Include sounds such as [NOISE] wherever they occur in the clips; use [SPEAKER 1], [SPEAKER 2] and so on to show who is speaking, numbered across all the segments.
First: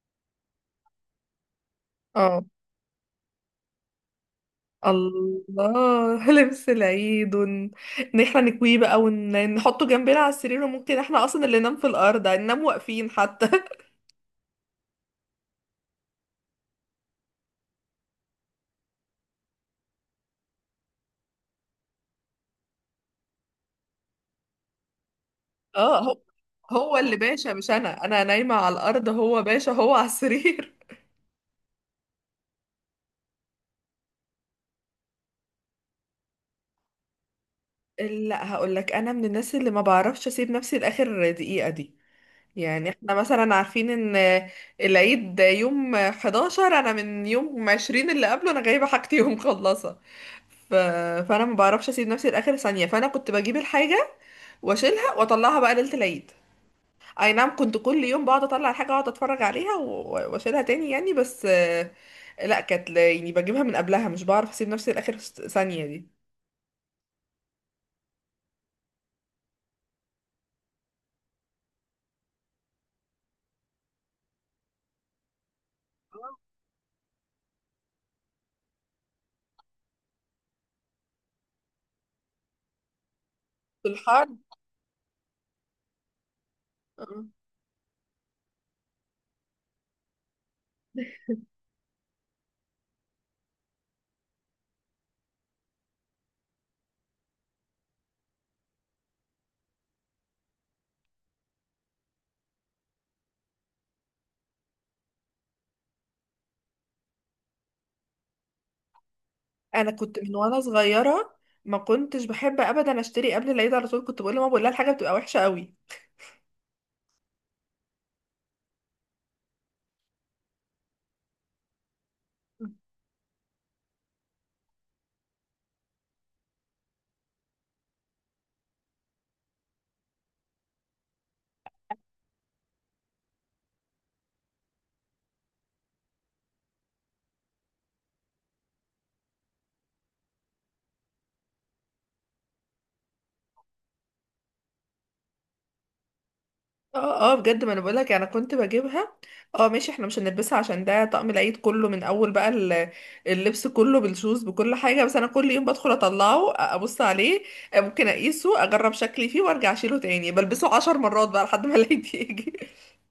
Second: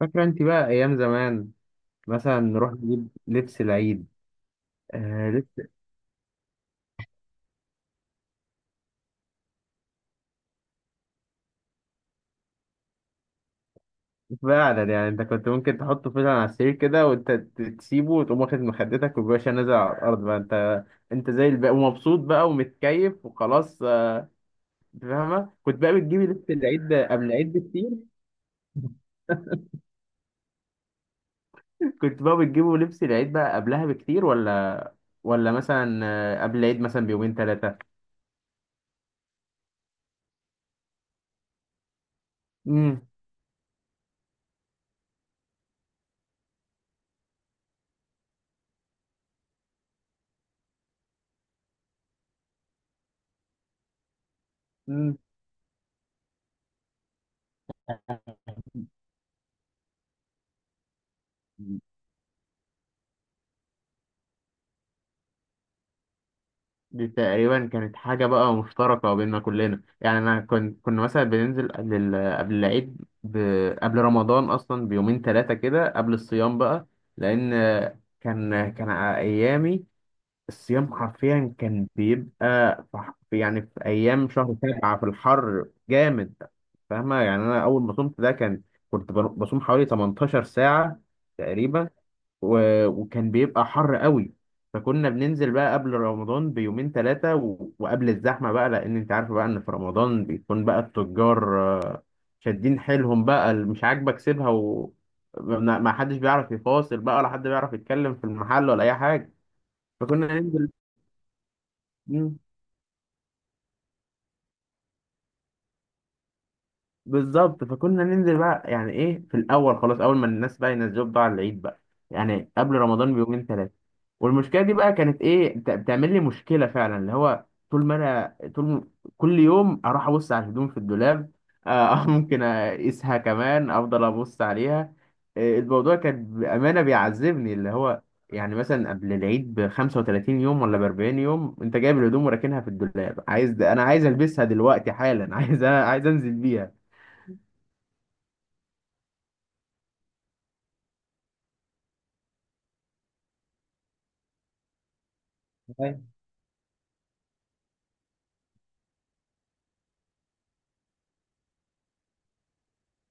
[SPEAKER 1] فاكرة انت بقى ايام زمان مثلا
[SPEAKER 2] اه،
[SPEAKER 1] نروح نجيب لبس العيد. آه لبس.
[SPEAKER 2] الله [LAUGHS] لبس العيد ان احنا نكويه بقى ونحطه جنبنا على السرير، وممكن احنا اصلا اللي ننام في الارض هننام واقفين حتى.
[SPEAKER 1] فعلا يعني انت كنت ممكن تحطه فعلا على السرير كده وانت تسيبه وتقوم واخد مخدتك وباشا نازل على الارض بقى انت. انت زي الباقي ومبسوط بقى ومتكيف وخلاص آه، انت فاهمة
[SPEAKER 2] [LAUGHS]
[SPEAKER 1] كنت بقى
[SPEAKER 2] اه، هو
[SPEAKER 1] بتجيبي لبس العيد
[SPEAKER 2] هو
[SPEAKER 1] ده
[SPEAKER 2] اللي
[SPEAKER 1] قبل
[SPEAKER 2] باشا،
[SPEAKER 1] العيد
[SPEAKER 2] مش
[SPEAKER 1] بكتير.
[SPEAKER 2] انا نايمة على الارض، هو باشا هو على السرير.
[SPEAKER 1] [LAUGHS] كنت بقى بتجيبوا لبس العيد بقى قبلها بكتير ولا مثلا آه، قبل العيد مثلا بيومين ثلاثة.
[SPEAKER 2] [LAUGHS] لا، هقول لك انا من الناس اللي ما بعرفش اسيب نفسي لاخر دقيقة دي. يعني احنا مثلا عارفين ان العيد يوم 11، انا من يوم 20 اللي قبله انا جايبه حاجتي [LAUGHS] ومخلصه. ف... فانا ما بعرفش اسيب نفسي لاخر ثانيه، فانا كنت بجيب الحاجه واشيلها
[SPEAKER 1] امم.
[SPEAKER 2] واطلعها بقى ليله العيد. اي نعم، كنت كل يوم بقعد اطلع الحاجه، اقعد اتفرج عليها واشيلها تاني يعني، بس لا، كانت يعني بجيبها من قبلها، مش بعرف اسيب نفسي لاخر ثانيه دي.
[SPEAKER 1] دي تقريبا كانت حاجة بقى مشتركة بيننا كلنا، يعني أنا كنت كنا مثلا بننزل قبل قبل العيد، ب... قبل رمضان أصلا بيومين ثلاثة كده قبل الصيام بقى، لأن كان أيامي الصيام حرفيا كان بيبقى يعني في
[SPEAKER 2] في الحر،
[SPEAKER 1] أيام شهر سبعة في الحر جامد. فاهمة؟ يعني أنا أول ما صمت ده كان بصوم حوالي 18 ساعة تقريبا، وكان بيبقى حر قوي. فكنا بننزل بقى قبل رمضان بيومين ثلاثة وقبل الزحمة بقى، لأن أنت عارف بقى إن في رمضان بيكون بقى التجار آه، شادين حيلهم بقى، اللي مش عاجبك سيبها، و ما حدش بيعرف يفاصل بقى ولا حد بيعرف يتكلم في المحل ولا أي حاجة،
[SPEAKER 2] انا كنت
[SPEAKER 1] فكنا
[SPEAKER 2] من وانا
[SPEAKER 1] ننزل.
[SPEAKER 2] صغيره ما كنتش بحب ابدا اشتري قبل العيد، على طول كنت بقول لماما، بقول لها الحاجه بتبقى وحشه قوي.
[SPEAKER 1] بالظبط فكنا ننزل بقى، يعني ايه، في الاول خلاص اول ما الناس بقى ينزلوا بقى على العيد بقى، يعني قبل رمضان بيومين ثلاثه. والمشكله دي بقى كانت ايه، بتعمل لي مشكله فعلا، اللي هو طول ما انا كل يوم اروح ابص على الهدوم في الدولاب آه [LAUGHS] ممكن اقيسها كمان، افضل ابص عليها آه، الموضوع كان بامانه بيعذبني. اللي هو يعني مثلا قبل العيد ب 35 يوم ولا ب 40 يوم انت جايب الهدوم وراكنها في الدولاب، عايز عايز البسها دلوقتي حالا [LAUGHS] عايز انزل بيها.
[SPEAKER 2] اه اه بجد، ما انا بقول لك انا كنت بجيبها. اه ماشي، احنا مش هنلبسها عشان ده طقم العيد كله، من اول بقى اللبس كله بالشوز بكل حاجه، بس انا كل يوم بدخل
[SPEAKER 1] أيوة.
[SPEAKER 2] اطلعه، ابص عليه، ممكن اقيسه اجرب شكلي فيه وارجع اشيله تاني، بلبسه عشر مرات بقى لحد ما العيد [LAUGHS] يجي.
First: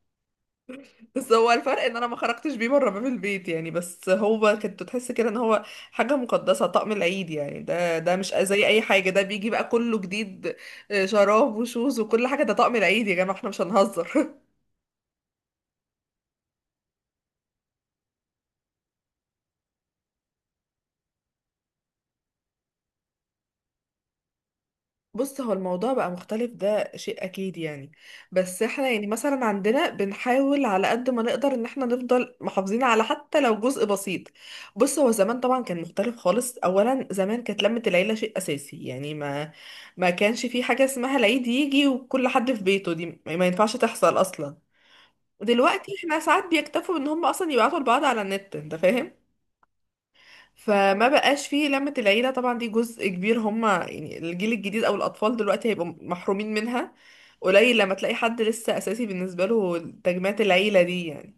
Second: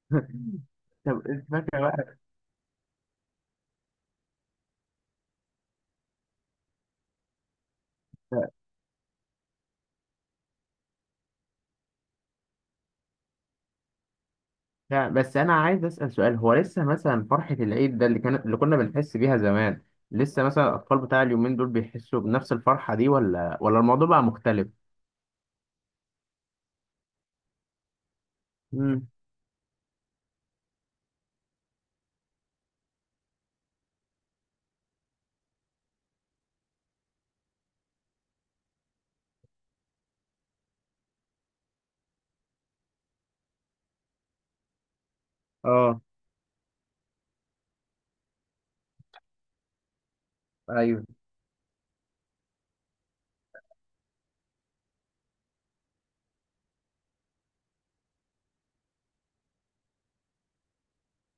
[SPEAKER 1] [LAUGHS] طب
[SPEAKER 2] بس
[SPEAKER 1] انت
[SPEAKER 2] هو الفرق ان انا
[SPEAKER 1] فاكر
[SPEAKER 2] ما خرجتش بيه بره باب البيت يعني، بس هو كنت تحس كده ان هو حاجه مقدسه، طقم العيد يعني، ده مش
[SPEAKER 1] بقى؟
[SPEAKER 2] زي اي حاجه، ده بيجي بقى كله جديد، شراب وشوز وكل حاجه، ده طقم العيد يا جماعه، احنا مش هنهزر.
[SPEAKER 1] لا بس انا عايز اسال سؤال، هو لسه مثلا فرحه العيد ده اللي كان اللي كنا بنحس بيها زمان، لسه مثلا الاطفال بتاع اليومين دول بيحسوا بنفس الفرحه دي ولا الموضوع بقى مختلف؟
[SPEAKER 2] بص، هو الموضوع بقى مختلف، ده شيء اكيد يعني، بس احنا يعني
[SPEAKER 1] امم.
[SPEAKER 2] مثلا عندنا بنحاول على قد ما نقدر ان احنا نفضل محافظين، على حتى لو جزء بسيط. بص، هو زمان طبعا كان مختلف خالص، اولا زمان كانت لمة العيلة شيء اساسي يعني، ما كانش في حاجة اسمها العيد يجي وكل حد في بيته، دي ما ينفعش تحصل اصلا. دلوقتي
[SPEAKER 1] اه.
[SPEAKER 2] احنا ساعات بيكتفوا ان هم اصلا يبعتوا لبعض على النت، انت فاهم،
[SPEAKER 1] ايوه.
[SPEAKER 2] فما بقاش فيه لمة العيلة. طبعا دي جزء كبير هما، يعني الجيل الجديد او الاطفال دلوقتي هيبقوا محرومين منها. قليل لما تلاقي حد لسه اساسي بالنسبة له تجمعات العيلة دي يعني.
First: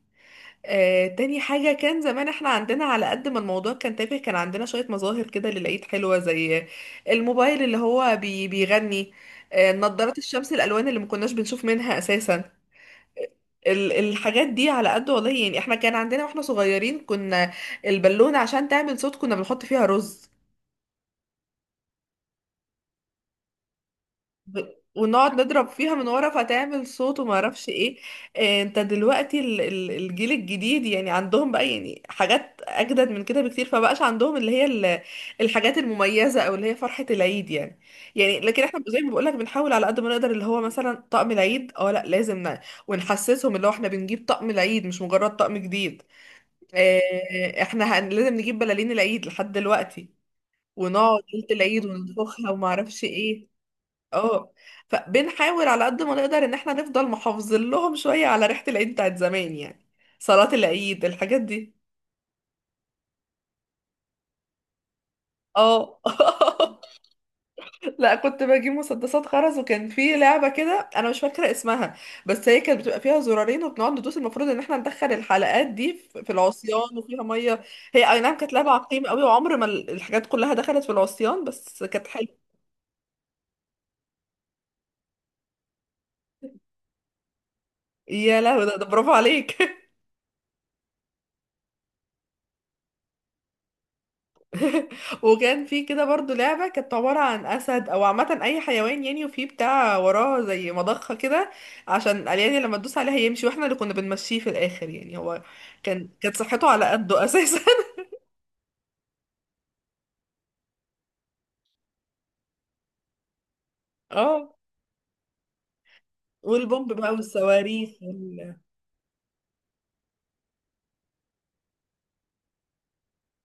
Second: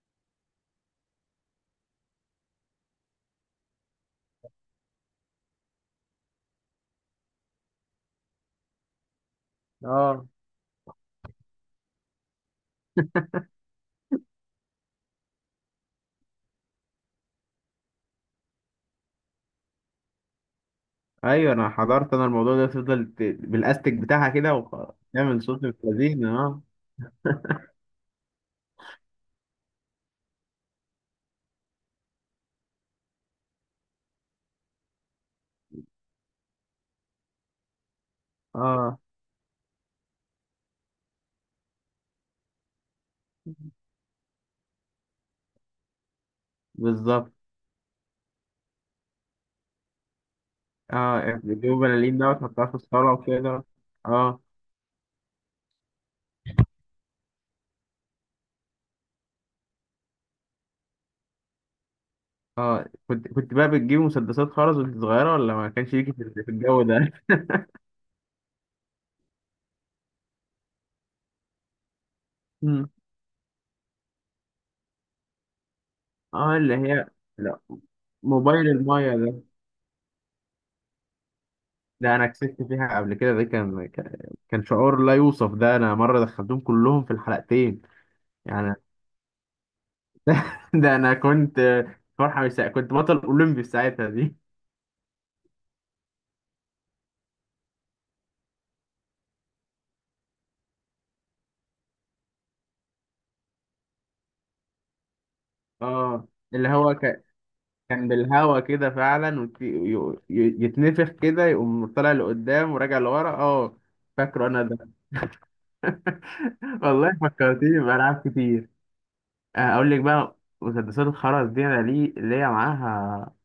[SPEAKER 2] تاني حاجة، كان زمان احنا عندنا على قد ما الموضوع كان تافه، كان عندنا شوية مظاهر كده للعيد حلوة، زي الموبايل اللي هو بي بيغني، نظارات
[SPEAKER 1] اه
[SPEAKER 2] الشمس الألوان اللي ما كناش بنشوف منها أساسا. الحاجات دي على قد والله يعني، احنا كان عندنا واحنا صغيرين، كنا البالونة عشان تعمل صوت كنا بنحط فيها رز
[SPEAKER 1] ايوه، انا حضرت انا الموضوع ده، تفضل بالاستيك بتاعها كده
[SPEAKER 2] ب- ونقعد
[SPEAKER 1] وتعمل صوت
[SPEAKER 2] نضرب فيها من
[SPEAKER 1] الفلازين
[SPEAKER 2] ورا
[SPEAKER 1] اه.
[SPEAKER 2] فتعمل صوت وما اعرفش ايه. انت دلوقتي الجيل الجديد يعني عندهم بقى يعني حاجات اجدد من كده بكتير، فبقاش عندهم اللي هي الحاجات المميزه، او اللي هي فرحه العيد يعني. يعني لكن احنا زي
[SPEAKER 1] اه
[SPEAKER 2] ما بقولك بنحاول على قد ما نقدر، اللي هو مثلا طقم العيد، اه لا لازم ونحسسهم اللي هو احنا بنجيب طقم العيد مش مجرد طقم جديد.
[SPEAKER 1] بالظبط.
[SPEAKER 2] احنا لازم نجيب بلالين العيد لحد دلوقتي، ونقعد
[SPEAKER 1] اه
[SPEAKER 2] ليله
[SPEAKER 1] بيجيبوا
[SPEAKER 2] العيد
[SPEAKER 1] بلالين ده
[SPEAKER 2] وننفخها
[SPEAKER 1] وتحطها
[SPEAKER 2] وما
[SPEAKER 1] في
[SPEAKER 2] اعرفش
[SPEAKER 1] الصاله
[SPEAKER 2] ايه.
[SPEAKER 1] وكده. اه.
[SPEAKER 2] اه، فبنحاول على قد ما نقدر ان احنا نفضل محافظين لهم شوية على ريحة العيد بتاعت زمان يعني، صلاة العيد، الحاجات دي.
[SPEAKER 1] اه، كنت بقى بتجيب مسدسات خرز وانت صغيرة ولا ما كانش
[SPEAKER 2] اه.
[SPEAKER 1] ليكي في الجو
[SPEAKER 2] [LAUGHS]
[SPEAKER 1] ده؟
[SPEAKER 2] لا، كنت بجيب مسدسات خرز، وكان في لعبة كده انا مش فاكرة اسمها، بس هي كانت
[SPEAKER 1] مم.
[SPEAKER 2] بتبقى فيها زرارين، وبنقعد ندوس، المفروض ان احنا ندخل الحلقات دي في
[SPEAKER 1] [LAUGHS] اه اللي
[SPEAKER 2] العصيان
[SPEAKER 1] هي،
[SPEAKER 2] وفيها
[SPEAKER 1] لا
[SPEAKER 2] مية. هي اي نعم كانت
[SPEAKER 1] موبايل
[SPEAKER 2] لعبة عقيمة
[SPEAKER 1] المايه
[SPEAKER 2] قوي،
[SPEAKER 1] ده،
[SPEAKER 2] وعمر ما الحاجات كلها دخلت في العصيان، بس كانت
[SPEAKER 1] ده انا
[SPEAKER 2] حلوة.
[SPEAKER 1] كسبت فيها قبل كده، ده كان كان شعور لا يوصف، ده انا مرة دخلتهم كلهم في الحلقتين
[SPEAKER 2] يا لهوي، ده،
[SPEAKER 1] يعني
[SPEAKER 2] ده
[SPEAKER 1] [LAUGHS]
[SPEAKER 2] برافو عليك.
[SPEAKER 1] ده ده انا كنت فرحة مش سا... كنت بطل اولمبي في ساعتها دي.
[SPEAKER 2] وكان في كده برضو لعبة كانت عبارة عن أسد، أو عامة أي حيوان يعني، وفي بتاع وراه زي مضخة كده، عشان الأليان لما تدوس عليها يمشي، واحنا اللي كنا بنمشيه في الآخر يعني، هو كان
[SPEAKER 1] اه
[SPEAKER 2] كانت
[SPEAKER 1] اللي
[SPEAKER 2] صحته على قده أساسا.
[SPEAKER 1] كان بالهوا كده فعلا يتنفخ كده يقوم طالع لقدام وراجع لورا اه.
[SPEAKER 2] [LAUGHS]
[SPEAKER 1] فاكره
[SPEAKER 2] اه.
[SPEAKER 1] انا [LAUGHS]
[SPEAKER 2] والبومب بقى
[SPEAKER 1] والله فكرتيني
[SPEAKER 2] والصواريخ
[SPEAKER 1] بألعاب كتير. آه، أقول لك بقى، مسدسات الخرز دي أنا ليا معاها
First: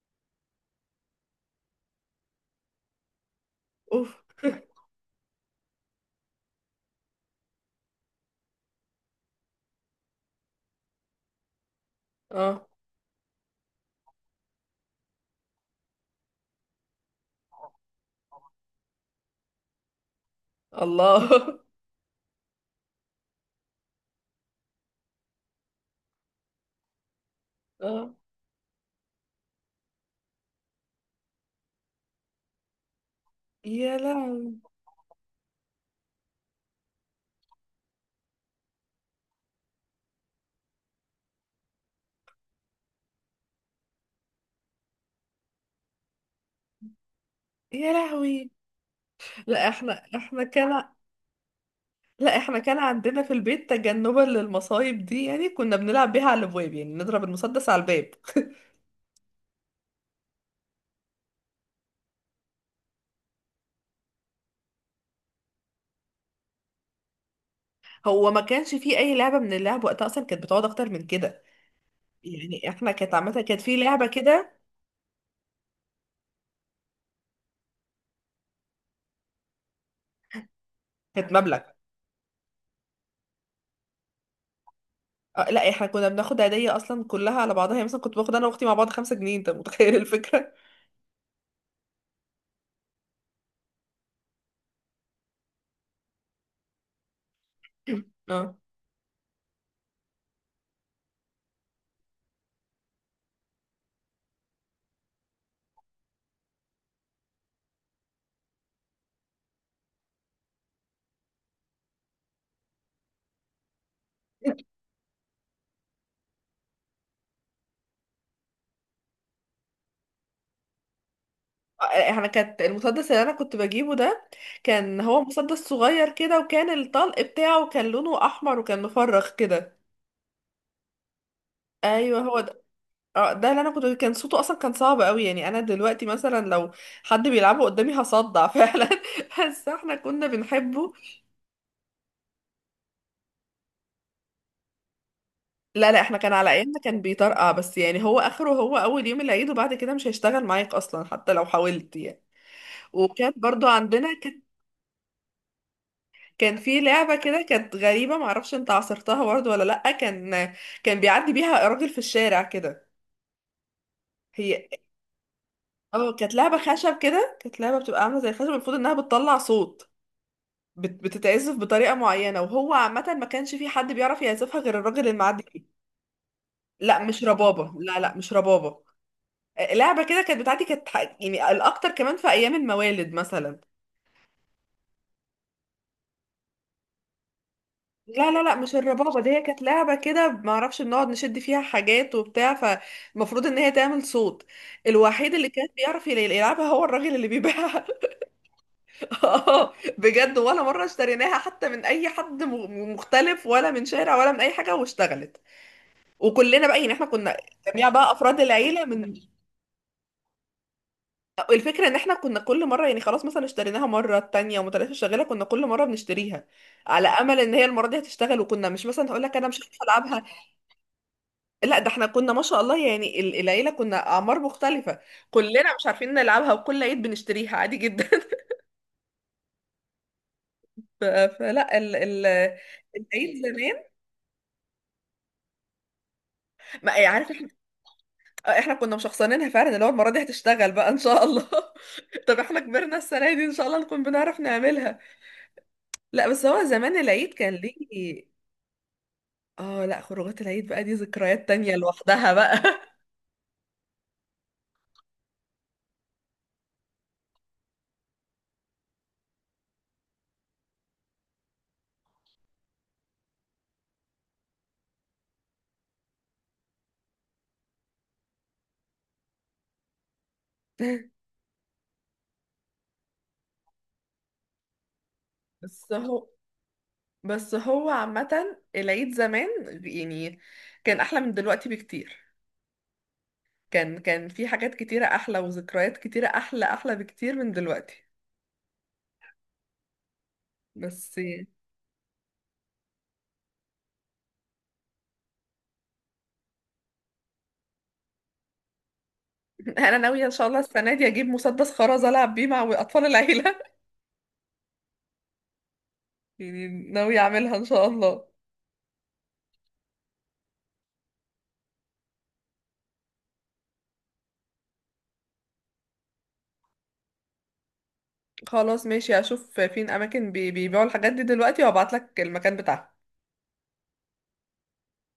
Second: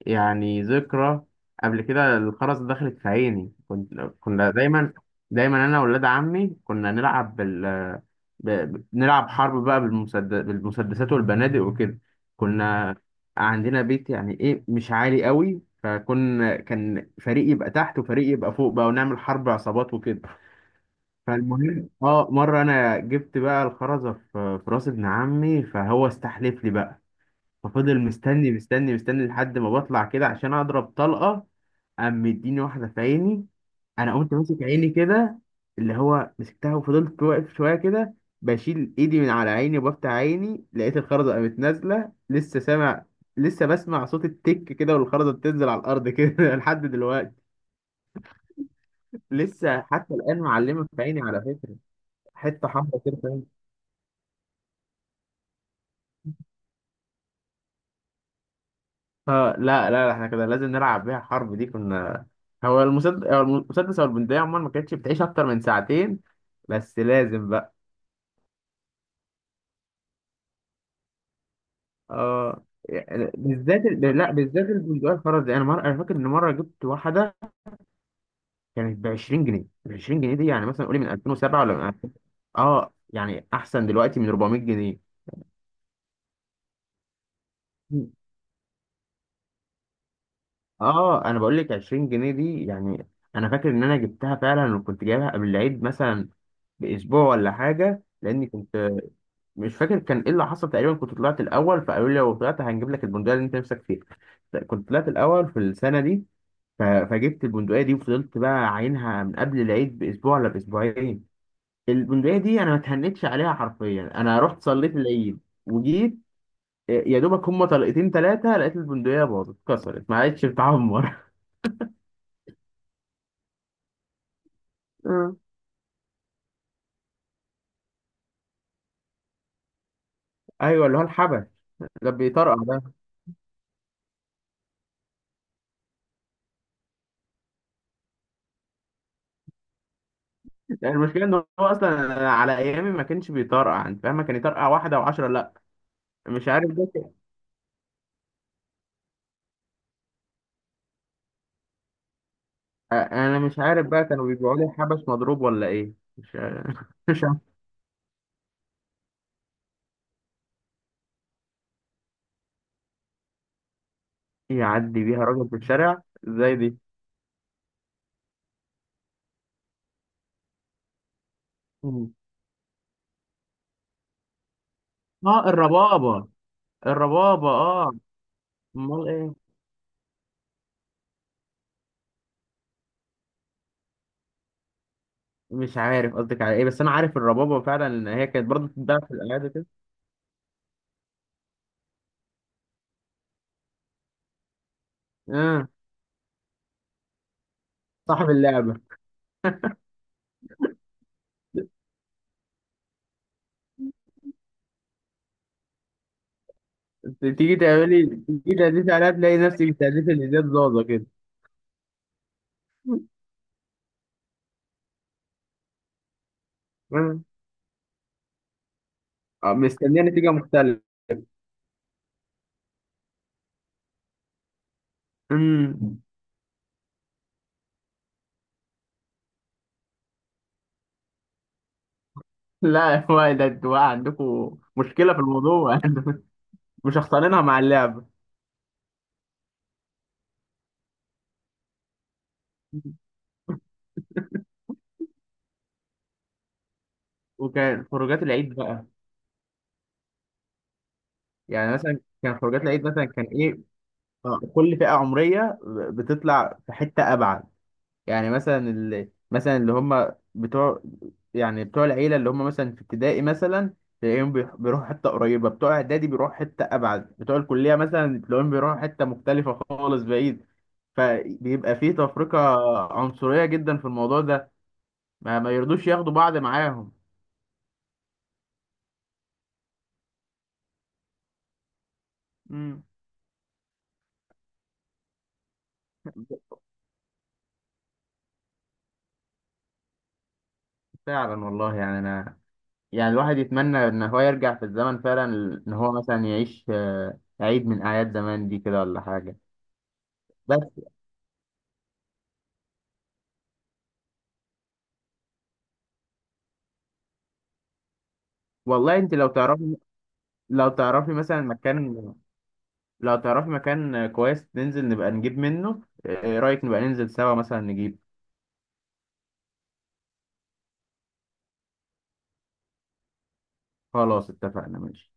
[SPEAKER 1] يعني ذكرى. قبل كده الخرز دخلت في عيني، كنت
[SPEAKER 2] أوف.
[SPEAKER 1] كنا دايما أنا وولاد عمي كنا نلعب نلعب حرب بقى بالمسدسات والبنادق وكده.
[SPEAKER 2] اه،
[SPEAKER 1] كنا عندنا بيت يعني إيه مش عالي قوي، فكنا كان فريق يبقى تحت وفريق يبقى فوق بقى ونعمل حرب عصابات وكده.
[SPEAKER 2] الله.
[SPEAKER 1] فالمهم اه مره انا جبت بقى الخرزه في راس ابن عمي، فهو استحلف لي بقى،
[SPEAKER 2] [LAUGHS]
[SPEAKER 1] ففضل
[SPEAKER 2] اه.
[SPEAKER 1] مستني مستني لحد ما بطلع كده عشان اضرب طلقه، قام مديني واحده في عيني.
[SPEAKER 2] يا
[SPEAKER 1] انا قمت
[SPEAKER 2] لهوي،
[SPEAKER 1] ماسك عيني كده، اللي هو مسكتها وفضلت واقف شويه كده، بشيل ايدي من على عيني وبفتح عيني، لقيت الخرزه قامت نازله، لسه سامع لسه بسمع صوت التك كده والخرزه بتنزل على الارض كده [LAUGHS] لحد دلوقتي.
[SPEAKER 2] يا لهوي. لا
[SPEAKER 1] لسه
[SPEAKER 2] احنا
[SPEAKER 1] حتى الان
[SPEAKER 2] احنا كان
[SPEAKER 1] معلمه في عيني على فكره،
[SPEAKER 2] لا احنا
[SPEAKER 1] حته
[SPEAKER 2] كان
[SPEAKER 1] حمرا كده.
[SPEAKER 2] عندنا في البيت تجنبا للمصايب دي يعني، كنا بنلعب بيها على الابواب، يعني نضرب المسدس على الباب.
[SPEAKER 1] اه لا لا لا، احنا كده لازم نلعب بيها حرب دي كنا. هو المسدس او البندقية عموما ما كانتش بتعيش اكتر من ساعتين، بس لازم بقى.
[SPEAKER 2] هو ما كانش فيه اي لعبه من اللعب وقتها اصلا كانت بتقعد اكتر من كده.
[SPEAKER 1] اه
[SPEAKER 2] يعني احنا كانت
[SPEAKER 1] يعني
[SPEAKER 2] عامه كانت في
[SPEAKER 1] بالذات
[SPEAKER 2] لعبه
[SPEAKER 1] لا
[SPEAKER 2] كده،
[SPEAKER 1] بالذات البندقية الفرزي، انا مرة انا فاكر ان مرة جبت واحدة كانت ب 20 جنيه. ال 20 جنيه دي يعني مثلا قولي من
[SPEAKER 2] كانت مبلغ.
[SPEAKER 1] 2007 ولا من 2000. اه يعني احسن دلوقتي من 400 جنيه.
[SPEAKER 2] أه لا، احنا كنا بناخد هديه اصلا كلها على بعضها يعني، مثلا كنت باخد انا واختي مع بعض خمسة جنيه، انت متخيل الفكره.
[SPEAKER 1] اه انا بقول لك 20 جنيه دي يعني انا فاكر ان انا جبتها فعلا، وكنت جايبها قبل العيد مثلا باسبوع ولا حاجة،
[SPEAKER 2] [LAUGHS]
[SPEAKER 1] لاني
[SPEAKER 2] اه،
[SPEAKER 1] كنت مش فاكر كان ايه اللي حصل. تقريبا كنت طلعت الاول، فقالوا لي لو طلعت هنجيب لك البندقيه اللي انت نفسك فيها، كنت طلعت الاول في السنه دي. فجبت البندقيه دي وفضلت بقى عاينها من قبل العيد باسبوع ولا باسبوعين. البندقيه دي انا ما اتهنتش عليها حرفيا، انا رحت صليت العيد وجيت إيه، يا دوبك هما طلقتين ثلاثه لقيت البندقيه باظت اتكسرت ما عادش بتعمر.
[SPEAKER 2] احنا كانت المسدس اللي انا كنت بجيبه ده، كان هو
[SPEAKER 1] اه
[SPEAKER 2] مسدس صغير كده، وكان الطلق بتاعه كان لونه احمر وكان مفرخ كده.
[SPEAKER 1] [LAUGHS] ايوه اللي هو الحبش، ده
[SPEAKER 2] ايوه، هو
[SPEAKER 1] بيطرقع
[SPEAKER 2] ده.
[SPEAKER 1] ده.
[SPEAKER 2] اه ده اللي انا كنت، كان صوته اصلا كان صعب قوي يعني، انا دلوقتي مثلا لو حد بيلعبه قدامي هصدع [LAUGHS] فعلا، بس احنا كنا بنحبه.
[SPEAKER 1] يعني المشكله ان هو اصلا على ايامي ما كانش بيطرقع، انت فاهمه، كان يطرقع واحده وعشرة، لا
[SPEAKER 2] لا لا احنا كان
[SPEAKER 1] مش
[SPEAKER 2] على
[SPEAKER 1] عارف
[SPEAKER 2] ايامنا كان
[SPEAKER 1] ده.
[SPEAKER 2] بيطرقع، بس يعني هو اخره هو اول يوم العيد، وبعد كده مش هيشتغل معاك اصلا حتى لو حاولت يعني. وكانت
[SPEAKER 1] انا مش
[SPEAKER 2] برضو
[SPEAKER 1] عارف بقى
[SPEAKER 2] عندنا
[SPEAKER 1] كانوا
[SPEAKER 2] كان
[SPEAKER 1] بيبيعوا لي حبس مضروب ولا ايه، مش
[SPEAKER 2] كان في
[SPEAKER 1] [LAUGHS]
[SPEAKER 2] لعبة
[SPEAKER 1] مش عارف.
[SPEAKER 2] كده كانت غريبة، معرفش انت عصرتها برضو ولا لأ، كان كان بيعدي بيها راجل في الشارع كده. هي
[SPEAKER 1] يعدي بيها راجل في الشارع
[SPEAKER 2] اه كانت
[SPEAKER 1] زي
[SPEAKER 2] لعبة
[SPEAKER 1] دي؟
[SPEAKER 2] خشب كده، كانت لعبة بتبقى عاملة زي الخشب، المفروض انها بتطلع صوت، بتتعزف بطريقة
[SPEAKER 1] مم.
[SPEAKER 2] معينة، وهو عامة ما كانش في حد بيعرف يعزفها غير الراجل المعدي
[SPEAKER 1] اه
[SPEAKER 2] فيه.
[SPEAKER 1] الربابة.
[SPEAKER 2] لا مش
[SPEAKER 1] الربابة
[SPEAKER 2] ربابة،
[SPEAKER 1] اه،
[SPEAKER 2] لا لا مش ربابة.
[SPEAKER 1] امال ايه؟
[SPEAKER 2] لعبة كده كانت بتاعتي، كانت يعني الأكتر كمان في أيام الموالد مثلا.
[SPEAKER 1] مش عارف قصدك على ايه، بس انا عارف الربابة فعلا ان هي
[SPEAKER 2] لا لا
[SPEAKER 1] كانت
[SPEAKER 2] لا
[SPEAKER 1] برضه
[SPEAKER 2] مش
[SPEAKER 1] بتتباع في
[SPEAKER 2] الربابة دي، هي
[SPEAKER 1] الالعاب
[SPEAKER 2] كانت
[SPEAKER 1] كده.
[SPEAKER 2] لعبة كده ما اعرفش، بنقعد نشد فيها حاجات وبتاع، فالمفروض ان هي تعمل صوت، الوحيد اللي كان
[SPEAKER 1] اه
[SPEAKER 2] بيعرف يلعبها هو الراجل اللي بيبيعها.
[SPEAKER 1] صاحب اللعبة.
[SPEAKER 2] [LAUGHS] اه بجد، ولا مرة اشتريناها حتى من اي حد مختلف، ولا من شارع، ولا من اي حاجة واشتغلت. وكلنا بقى يعني احنا كنا جميع بقى افراد
[SPEAKER 1] تيجي
[SPEAKER 2] العيله،
[SPEAKER 1] تهدفي عليها
[SPEAKER 2] من
[SPEAKER 1] تلاقي نفسك بتهدفي اللي زياد زازا كده
[SPEAKER 2] الفكره ان احنا كنا كل مره يعني، خلاص مثلا اشتريناها مره التانية ومتلاته شغاله، كنا كل مره بنشتريها على
[SPEAKER 1] آه.
[SPEAKER 2] امل ان هي المره دي هتشتغل، وكنا مش مثلا، هقول لك انا
[SPEAKER 1] آه،
[SPEAKER 2] مش هعرف
[SPEAKER 1] مستنيه
[SPEAKER 2] العبها.
[SPEAKER 1] نتيجة مختلفة.
[SPEAKER 2] لا ده احنا كنا ما شاء الله يعني، العيله كنا اعمار مختلفه، كلنا مش
[SPEAKER 1] مم.
[SPEAKER 2] عارفين نلعبها، وكل عيد بنشتريها عادي جدا. [LAUGHS] فلا ال ال
[SPEAKER 1] لا [LAUGHS] هو
[SPEAKER 2] العيد
[SPEAKER 1] ده انتوا
[SPEAKER 2] زمان،
[SPEAKER 1] بقى عندكم مشكلة في الموضوع، [LAUGHS]
[SPEAKER 2] ما
[SPEAKER 1] مش
[SPEAKER 2] يعني، عارف،
[SPEAKER 1] هختارينها
[SPEAKER 2] احنا
[SPEAKER 1] مع اللعبة.
[SPEAKER 2] احنا كنا مشخصنينها فعلا، اللي هو المره دي هتشتغل بقى ان شاء الله. [LAUGHS] طب احنا كبرنا السنه دي، ان شاء الله نكون بنعرف نعملها. لا بس هو زمان العيد كان
[SPEAKER 1] وكان خروجات
[SPEAKER 2] ليه،
[SPEAKER 1] العيد بقى،
[SPEAKER 2] اه لا، خروجات العيد بقى دي ذكريات
[SPEAKER 1] يعني
[SPEAKER 2] تانية
[SPEAKER 1] مثلا
[SPEAKER 2] لوحدها
[SPEAKER 1] كان
[SPEAKER 2] بقى.
[SPEAKER 1] خروجات العيد مثلا كان ايه، آه، كل فئة عمرية بتطلع في حتة أبعد. يعني مثلا اللي هم بتوع يعني بتوع العيلة، اللي هم مثلا في ابتدائي مثلا تلاقيهم بيروحوا حتة قريبة، بتوع إعدادي بيروحوا حتة أبعد، بتوع الكلية مثلا تلاقيهم بيروحوا حتة مختلفة خالص بعيد.
[SPEAKER 2] [LAUGHS]
[SPEAKER 1] فبيبقى فيه تفرقة عنصرية جدا في الموضوع ده، ما يرضوش
[SPEAKER 2] بس
[SPEAKER 1] ياخدوا
[SPEAKER 2] هو
[SPEAKER 1] بعض معاهم.
[SPEAKER 2] بس هو عامة العيد زمان يعني كان أحلى من دلوقتي بكتير،
[SPEAKER 1] امم.
[SPEAKER 2] كان كان في حاجات كتيرة أحلى وذكريات كتيرة أحلى، أحلى بكتير من دلوقتي بس. [LAUGHS]
[SPEAKER 1] فعلا والله، يعني أنا يعني الواحد يتمنى ان هو يرجع في الزمن فعلا، ان هو مثلا يعيش آه، عيد من اعياد زمان دي كده ولا حاجه.
[SPEAKER 2] أنا ناوية إن شاء الله
[SPEAKER 1] بس
[SPEAKER 2] السنة دي أجيب مسدس خرز ألعب بيه مع أطفال العيلة، [LAUGHS] يعني ناوية أعملها إن شاء الله.
[SPEAKER 1] والله انت لو تعرفي، لو تعرفي مثلا مكان لو تعرفي مكان كويس ننزل نبقى نجيب منه آه، ايه رايك نبقى ننزل سوا مثلا نجيب.
[SPEAKER 2] خلاص ماشي، هشوف فين أماكن بيبيعوا الحاجات دي دلوقتي وأبعتلك المكان بتاعها.
[SPEAKER 1] خلاص اتفقنا ماشي.